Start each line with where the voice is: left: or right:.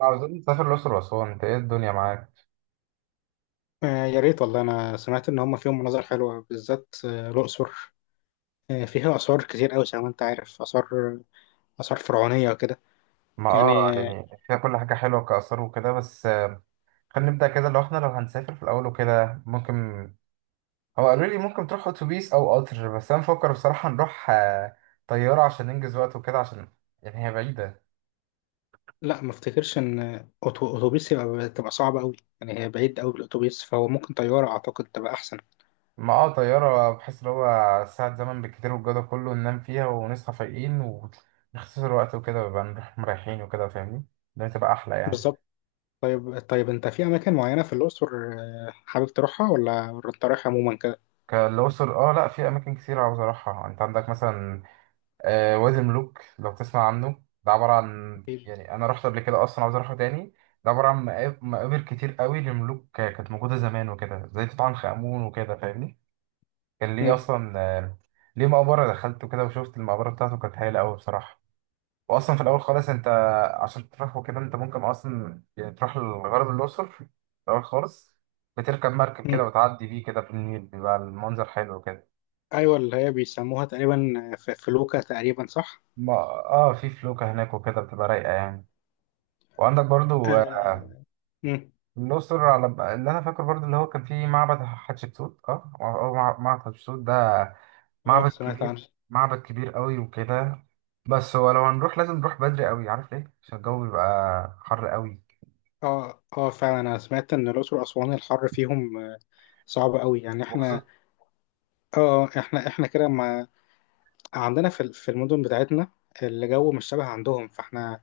right: عاوزين نسافر الأقصر وأسوان. أنت إيه الدنيا معاك؟
left: آه، يا ريت والله. انا سمعت ان هم فيهم مناظر حلوه، بالذات الاقصر. آه، فيها اثار كتير قوي زي ما انت عارف. اثار فرعونيه وكده.
right: ما
left: يعني آه.
right: يعني فيها كل حاجة حلوة كآثار وكده، بس خلينا نبدأ كده. لو إحنا لو هنسافر في الأول وكده، ممكن هو قالوا لي ممكن تروح أتوبيس أو قطر، بس أنا بفكر بصراحة نروح طيارة عشان ننجز وقت وكده، عشان يعني هي بعيدة.
left: لا، ما افتكرش ان اتوبيس يبقى صعبه قوي. يعني هي بعيد قوي الاتوبيس، فهو ممكن طياره اعتقد تبقى احسن.
right: ما طيارة، بحس إن هو ساعة زمن بالكتير، والجو ده كله ننام فيها ونصحى فايقين ونختصر وقت وكده، ويبقى نروح مريحين وكده. فاهمني؟ ده تبقى أحلى يعني.
left: بالظبط. طيب طيب، انت في اماكن معينه في الاقصر حابب تروحها، ولا انت رايح عموما كده؟
right: كالأقصر، اه، لا في اماكن كتير عاوز اروحها. انت عندك مثلا وادي الملوك، لو تسمع عنه. ده عبارة عن يعني أنا رحت قبل كده أصلا، عاوز أروحه تاني. ده عبارة عن مقابر كتير قوي لملوك، كانت موجودة زمان وكده، زي توت عنخ آمون وكده. فاهمني؟ كان ليه
left: مم.
right: أصلا. ليه مقبرة دخلت وكده، وشفت المقبرة بتاعته كانت هايلة قوي بصراحة. وأصلا في الأول خالص أنت عشان تروح وكده، أنت ممكن أصلا يعني تروح لغرب الأقصر في الأول خالص، بتركب مركب
left: مم.
right: كده وتعدي بيه كده في النيل، بيبقى المنظر حلو وكده.
left: ايوه، اللي هي بيسموها تقريبا في فلوكه، تقريبا صح؟
right: ما- اه في فلوكة هناك وكده بتبقى رايقة يعني. وعندك برضو
left: آه. مم.
right: الأقصر، على اللي أنا فاكره برضه، اللي هو كان فيه معبد حتشبسوت أو معبد حتشبسوت ده
left: اه،
right: معبد
left: سمعت
right: كبير.
left: عنها.
right: معبد كبير قوي وكده. بس هو لو هنروح لازم نروح بدري قوي، عارف ليه؟ عشان الجو بيبقى حر قوي،
left: اه اه، فعلا. انا سمعت ان الاقصر واسوان الحر فيهم صعب قوي يعني. احنا
right: وخصوصا.
left: اه اه، احنا كده ما عندنا في في المدن بتاعتنا الجو مش شبه عندهم، فاحنا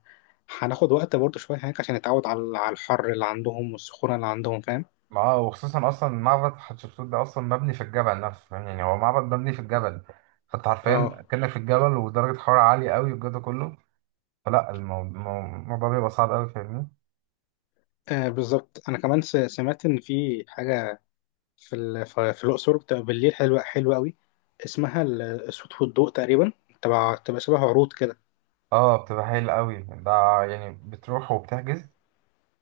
left: هناخد وقت برضه شويه هناك عشان نتعود على الحر اللي عندهم والسخونه اللي عندهم، فاهم؟
right: أصلا معبد حتشبسوت ده أصلا مبني في الجبل نفسه، فاهم؟ يعني هو معبد مبني في الجبل، فأنت
left: اه،
right: حرفيا كأنك في الجبل ودرجة حرارة عالية قوي والجو ده كله. فلا، الموضوع بيبقى صعب قوي. فاهمني؟
left: آه، بالظبط. انا كمان سمعت ان في حاجه في في الاقصر بتبقى بالليل حلوه حلوه قوي. اسمها الصوت والضوء تقريبا. تبع تبقى شبه عروض كده.
right: اه، بتبقى حلوة قوي ده. يعني بتروح وبتحجز،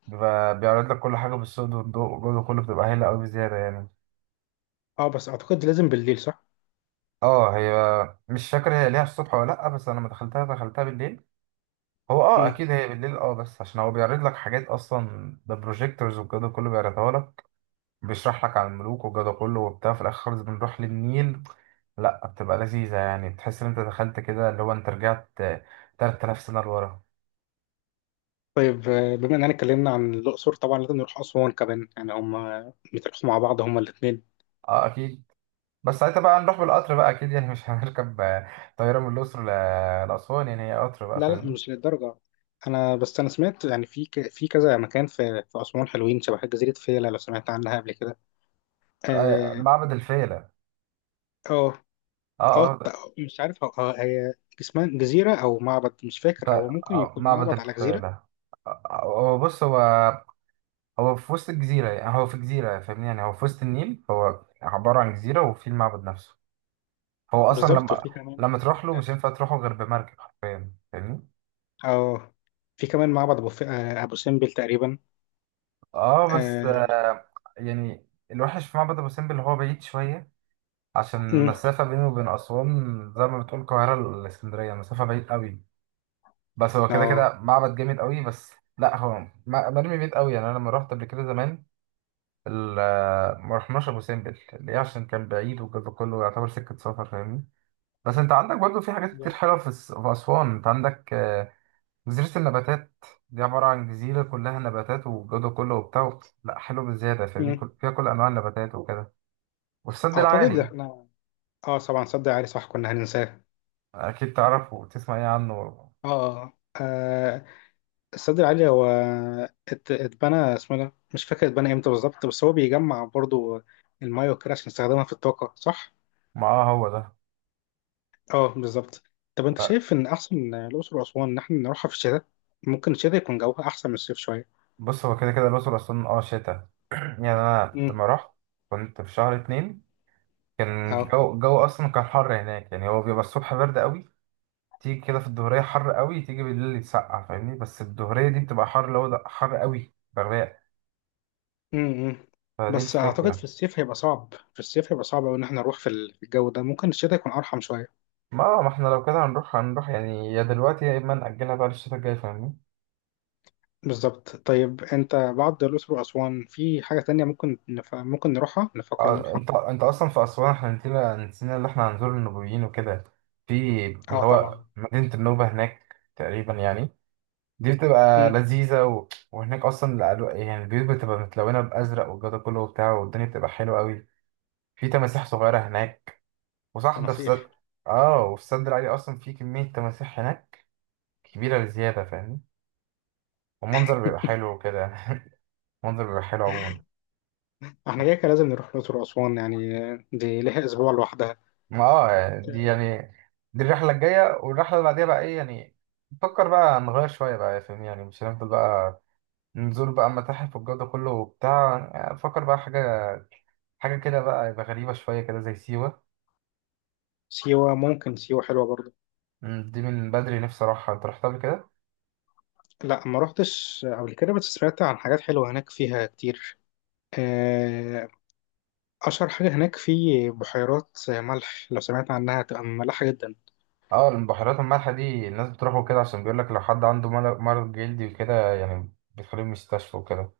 right: بيبقى بيعرض لك كل حاجة بالصوت والضوء، والجودة كله بتبقى هايلة أوي بزيادة يعني.
left: اه، بس اعتقد لازم بالليل، صح؟
right: اه، هي مش فاكر هي ليها الصبح ولا لأ، بس أنا لما دخلتها بالليل. هو أكيد هي بالليل، بس عشان هو بيعرض لك حاجات أصلا، ده بروجيكتورز والجودة كله بيعرضها لك، بيشرح لك عن الملوك والجودة كله وبتاع. في الآخر خالص بنروح للنيل. لأ، بتبقى لذيذة يعني، بتحس إن أنت دخلت كده اللي هو أنت رجعت 3000 سنة لورا.
left: طيب بما اننا اتكلمنا عن الاقصر طبعا لازم نروح اسوان كمان، يعني هما بيتراحوا مع بعض هما الاثنين.
right: اه، أكيد. بس ساعتها بقى هنروح بالقطر بقى، أكيد يعني مش هنركب طيارة من الأقصر لأسوان، يعني هي قطر بقى.
left: لا لا،
right: فاهم؟
left: مش للدرجه. انا بس انا سمعت يعني في في كذا مكان في اسوان حلوين. شبه جزيره فيلا، لو سمعت عنها قبل كده. اه.
right: معبد الفيلة.
left: اه.
right: اه،
left: آه.
right: اه،
left: مش عارف هي اسمها جزيره او معبد، مش فاكر، هو ممكن يكون
right: معبد
left: معبد على جزيره.
right: الفيلة. هو بص، هو هو في وسط الجزيرة، يعني هو في جزيرة. فاهمني؟ يعني هو في وسط النيل، هو عبارة عن جزيرة، وفي المعبد نفسه. هو أصلا
left: بالظبط
right: لما
left: وفي كمان.
right: لما تروح له مش هينفع تروحه غير بمركب حرفيا. فاهمني؟
left: اه في كمان معبد ابو ف... آه، ابو سمبل تقريبا.
right: اه، بس
left: اه.
right: يعني الوحش في معبد أبو سمبل اللي هو بعيد شوية، عشان
left: أمم.
right: المسافة بينه وبين أسوان زي ما بتقول القاهرة لإسكندرية، مسافة بعيد قوي. بس هو كده
left: اه.
right: كده معبد جامد قوي بس. لا، هو مرمي بعيد قوي، يعني انا لما رحت قبل كده زمان ال- ما رحناش ابو سمبل. ليه؟ عشان كان بعيد وكده كله يعتبر سكه سفر. فاهمني؟ بس انت عندك برضو في حاجات كتير حلوه في اسوان. انت عندك جزيره النباتات، دي عباره عن جزيره كلها نباتات والجو كله وبتاع. لا، حلو بزياده، فاهمني؟
left: أمم.
right: فيها كل انواع النباتات وكده، والسد
left: اعتقد
right: العالي.
left: احنا. اه، طبعا السد العالي صح، كنا هننساه.
right: اكيد تعرفه وتسمع ايه عنه.
left: اه، آه، آه، السد العالي هو اتبنى، اسمه إيه ده، مش فاكر اتبنى امتى بالظبط. بس هو بيجمع برضو المايه وكده عشان نستخدمها في الطاقة، صح؟
right: ما آه، هو ده.
left: اه، بالظبط. طب انت شايف ان احسن الاقصر واسوان ان احنا نروحها في الشتاء؟ ممكن الشتاء يكون جوها احسن من الصيف شوية.
right: بص، هو كده كده الأقصر أصلا شتا. يعني أنا
left: امم.
right: لما رحت كنت في شهر اتنين، كان
left: اه.
right: الجو أصلا كان حر هناك، يعني هو بيبقى الصبح برد قوي، تيجي كده في الظهرية حر قوي، تيجي بالليل يتسقع. فاهمني؟ بس الظهرية دي بتبقى حر اللي هو ده حر قوي بغباء.
left: امم.
right: فدي
left: بس اعتقد
right: الفكرة.
left: في الصيف هيبقى صعب، في الصيف هيبقى صعب أوي ان احنا نروح في الجو ده. ممكن الشتاء يكون ارحم شوية.
right: ما احنا لو كده هنروح، هنروح يعني يا دلوقتي يا إما نأجلها بقى للشتا الجاي. فاهمني؟
left: بالظبط. طيب انت بعد الأقصر وأسوان في حاجة تانية ممكن ممكن نروحها، نفكر
right: اه،
left: نروحها؟
right: انت أصلا في أسوان احنا نسينا اللي احنا هنزور النوبيين وكده، في اللي
left: اه،
right: هو
left: طبعا.
right: مدينة النوبة هناك تقريبا يعني. دي بتبقى
left: امم.
right: لذيذة وهناك أصلا يعني البيوت بتبقى متلونة بأزرق والجو ده كله وبتاع، والدنيا بتبقى حلوة أوي. في تماسيح صغيرة هناك، وصح ده في
left: مسيح.
right: سد. وفي السد العالي أصلا في كمية تماسيح هناك كبيرة بزيادة، فاهمني؟ والمنظر بيبقى حلو وكده. المنظر بيبقى حلو عموما.
left: احنا كده كده لازم نروح الأقصر وأسوان يعني، دي ليها أسبوع لوحدها.
right: ما دي
left: آه.
right: يعني دي الرحلة الجاية، والرحلة اللي بعديها بقى إيه يعني؟ نفكر بقى نغير شوية بقى، فاهمني؟ يعني مش هنفضل بقى نزور بقى متاحف والجو ده كله وبتاع. يعني فكر بقى حاجة، حاجة كده بقى يبقى غريبة شوية كده، زي سيوة.
left: سيوة، ممكن سيوة حلوة برضه.
right: دي من بدري نفسي أروحها. أنت رحتها قبل كده؟
left: لا، ما روحتش قبل كده، بس سمعت عن حاجات حلوة هناك فيها كتير. آه، أشهر حاجة هناك في بحيرات ملح. لو سمعت عنها، هتبقى ملحة جدا.
right: اه، البحيرات المالحة دي الناس بتروحوا كده عشان بيقول لك لو حد عنده مرض جلدي وكده، يعني بتخليه مستشفى وكده.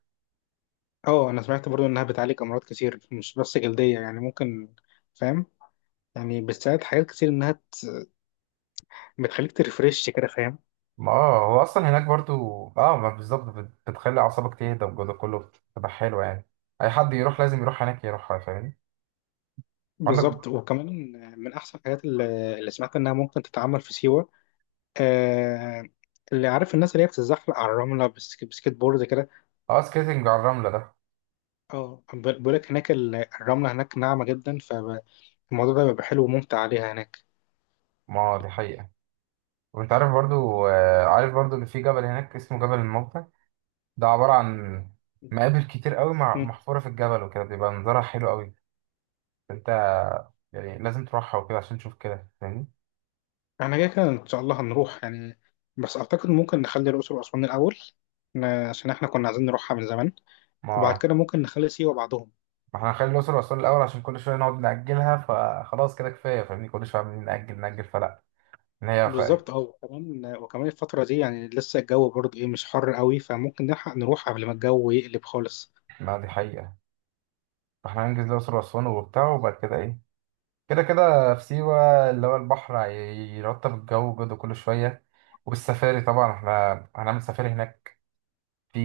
left: اه، أنا سمعت برضه إنها بتعالج أمراض كتير، مش بس جلدية. يعني ممكن، فاهم، يعني بتساعد حاجات كتير، انها بتخليك ترفرش كده، فاهم.
right: ما هو أصلا هناك برضو. اه، ما بالظبط، بتخلي أعصابك تهدى والجو ده كله، بتبقى حلوة يعني. أي حد يروح لازم يروح هناك يروحها. فاهمني؟ عندك
left: بالظبط. وكمان من احسن الحاجات اللي سمعت انها ممكن تتعمل في سيوة، آه، اللي عارف الناس اللي هي بتتزحلق على الرملة بسكيت بورد كده.
right: اه، سكيتنج على الرملة ده.
left: اه، بيقول لك هناك الرملة هناك ناعمة جدا، فالموضوع ده بيبقى حلو وممتع عليها هناك.
right: ما هو دي حقيقة. وانت عارف برضو ان في جبل هناك اسمه جبل الموتى، ده عبارة عن مقابر كتير قوي
left: مم.
right: محفورة في الجبل وكده، بيبقى منظرها حلو قوي. انت يعني لازم تروحها وكده عشان تشوف كده. فاهمني؟
left: احنا كده كده ان شاء الله هنروح يعني. بس اعتقد ممكن نخلي الاقصر واسوان الاول، عشان احنا كنا عايزين نروحها من زمان. وبعد
right: ما
left: كده ممكن نخلي سيوة بعدهم.
right: ما احنا هنخلي الأقصر وأسوان الأول عشان كل شوية نقعد نأجلها، فخلاص كده كفاية. فاهمني؟ كل شوية عمالين نأجل فلا. إن هي خ...
left: بالظبط، اه، وكمان الفترة دي يعني لسه الجو برضه ايه مش حر قوي، فممكن نلحق نروح قبل ما الجو يقلب خالص.
right: ما دي حقيقة. فاحنا هننجز الأقصر وأسوان وبتاع، وبعد كده إيه؟ كده كده في سيوة اللي هو البحر يرطب الجو جدا كل شوية، والسفاري طبعا احنا هنعمل سفاري هناك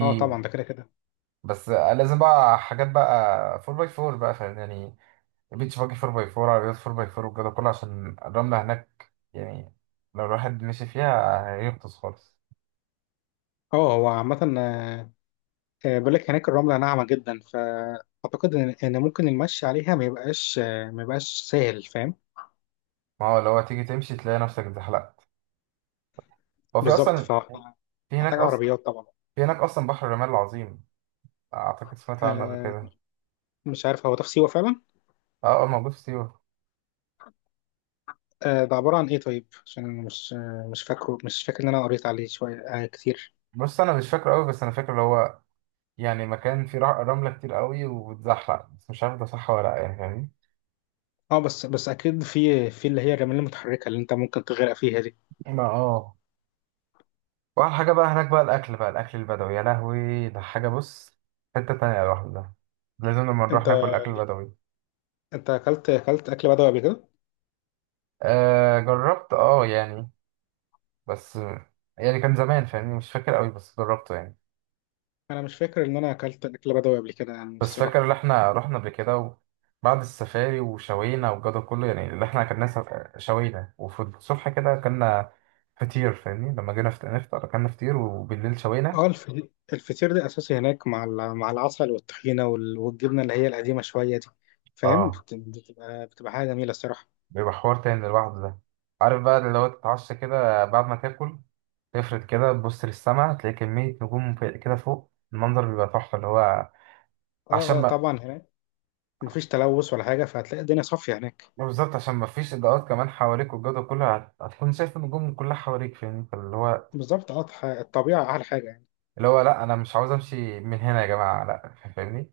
left: اه، طبعا، ده كده كده.
right: بس لازم بقى حاجات بقى 4 باي 4 بقى، فاهم يعني؟ البيتش باجي 4 باي 4، عربيات 4 باي 4 والجو ده كله، عشان الرملة هناك يعني لو الواحد مشي فيها هيغطس خالص.
left: اه، هو عامة بقول لك هناك الرملة ناعمة جدا، فأعتقد إن ممكن المشي عليها ما يبقاش، ما يبقاش سهل، فاهم.
right: ما هو لو تيجي تمشي تلاقي نفسك اتزحلقت. هو في
left: بالظبط،
right: اصلا في هناك
left: فمحتاج
right: اصلا
left: عربيات طبعا.
right: في هناك اصلا بحر الرمال العظيم، اعتقد سمعت عنه قبل
left: آه.
right: كده.
left: مش عارف هو ده في سيوة فعلا؟
right: اه، اه، موجود في سيوة.
left: آه، ده عبارة عن ايه؟ طيب عشان أنا مش فاكر إن أنا قريت عليه شوية كتير.
right: بص، انا مش فاكره قوي، بس انا فاكر اللي هو يعني مكان فيه رملة كتير قوي وبتزحلق، بس مش عارف ده صح ولا لا يعني. فاهمني؟
left: اه، بس اكيد في اللي هي الرمال المتحركه اللي انت ممكن تغرق فيها دي.
right: ما واحلى حاجة بقى هناك بقى الأكل، بقى الأكل البدوي، يا لهوي ده حاجة. بص، حتة تانية لوحده ده، لازم لما نروح
left: انت
right: ناكل أكل بدوي.
left: انت اكلت اكل بدوي قبل كده؟
right: آه، جربت اه يعني، بس يعني كان زمان، فاهمني؟ مش فاكر قوي بس جربته يعني.
left: انا مش فاكر ان انا اكلت اكل بدوي قبل كده يعني
right: بس فاكر
left: الصراحه.
right: اللي احنا رحنا قبل كده، وبعد السفاري وشوينا والجو ده كله، يعني اللي احنا كنا شوينا، وفي الصبح كده كنا فطير. فاهمني؟ لما جينا نفطر كنا فطير، وبالليل شوينا.
left: اه، الفطير ده اساسي هناك مع مع العسل والطحينه والجبنه اللي هي القديمه شويه دي، فاهم،
right: اه،
left: بتبقى حاجه جميله الصراحه.
right: بيبقى حوار تاني لوحده ده. عارف بقى اللي هو تتعشى كده بعد ما تاكل، تفرد كده تبص للسما، تلاقي كمية نجوم كده فوق، المنظر بيبقى تحفة اللي هو
left: اه.
right: عشان
left: اه
right: ما.
left: طبعا هناك مفيش تلوث ولا حاجه، فهتلاقي الدنيا صافيه هناك.
right: بالظبط، عشان ما فيش إضاءات كمان حواليك والجو ده كله هتكون شايف النجوم كلها حواليك. فاهمني؟ فاللي هو
left: بالظبط، اه، الطبيعه احلى حاجه يعني.
right: اللي هو لأ، أنا مش عاوز أمشي من هنا يا جماعة، لأ، فاهمني؟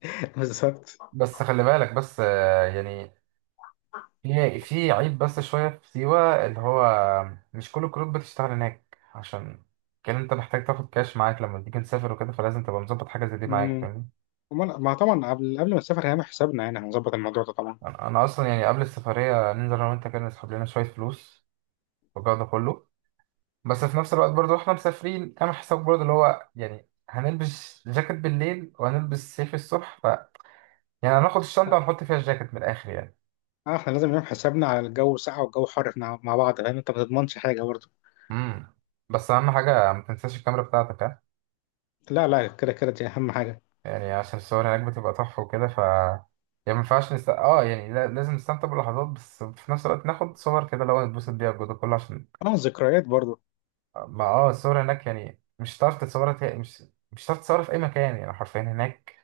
left: بالظبط.
right: بس خلي بالك، بس يعني في عيب بس شوية في سيوة اللي هو مش كل الكروت بتشتغل هناك، عشان كان أنت محتاج تاخد كاش معاك لما تيجي تسافر وكده، فلازم تبقى مظبط حاجة زي دي معاك.
left: امم.
right: فاهمني؟
left: امال، ما طبعا قبل ما نسافر هنعمل حسابنا، يعني هنظبط الموضوع ده طبعا.
right: أنا اصلا يعني قبل السفريه ننزل انا وانت كده نسحب لنا شويه فلوس والجو ده كله، بس في نفس الوقت برضو احنا مسافرين، اعمل حساب برضو اللي هو يعني هنلبس جاكيت بالليل وهنلبس سيف الصبح، ف يعني هناخد الشنطه ونحط فيها الجاكيت من الاخر يعني.
left: اه، احنا لازم نعمل حسابنا على الجو ساقع والجو حر، احنا مع بعض، لان انت ما تضمنش حاجه برضه.
right: امم بس اهم حاجه ما تنساش الكاميرا بتاعتك، ها؟
left: لا لا، كده كده دي اهم حاجه.
right: يعني عشان الصور هناك بتبقى تحفه وكده، ف يعني ما ينفعش نست... اه يعني لا- لازم نستمتع باللحظات، بس في نفس الوقت ناخد صور كده اللي هو نتبسط بيها الجو ده كله عشان
left: اه، ذكريات برضه.
right: ما الصور هناك يعني مش هتعرف تتصورها تا- مش مش هتعرف تتصورها في اي مكان، يعني حرفيا هناك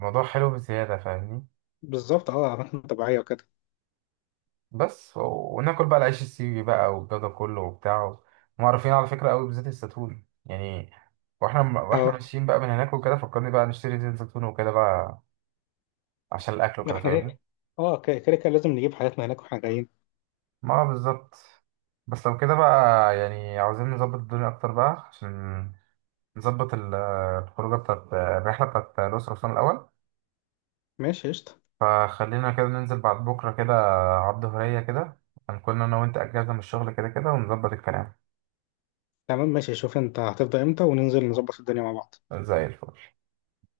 right: الموضوع حلو بزياده. فاهمني؟
left: بالظبط، اه، اماكن طبيعيه وكده.
right: بس وناكل بقى العيش السيوي بقى والجو ده كله وبتاع. هم عارفين على فكره قوي بزيت الزيتون يعني، واحنا
left: اه،
right: ماشيين بقى من هناك وكده، فكرني بقى نشتري زيت زيتون وكده بقى عشان الاكل وكده.
left: احنا
right: فاهمني؟
left: كده، اه كده كده كده لازم نجيب حاجاتنا هناك واحنا جايين.
right: ما بالظبط. بس لو كده بقى يعني عاوزين نظبط الدنيا اكتر بقى، عشان نظبط الخروجه بتاعت الرحله بتاعت الاسره اصلا الاول.
left: ماشي قشطه.
right: فخلينا كده ننزل بعد بكرة كده، على الظهرية كده هنكون أنا وأنت أجازة من الشغل كده كده، ونظبط الكلام.
left: تمام، ماشي، شوف انت هتفضى امتى وننزل نظبط الدنيا مع بعض.
right: زي الفل.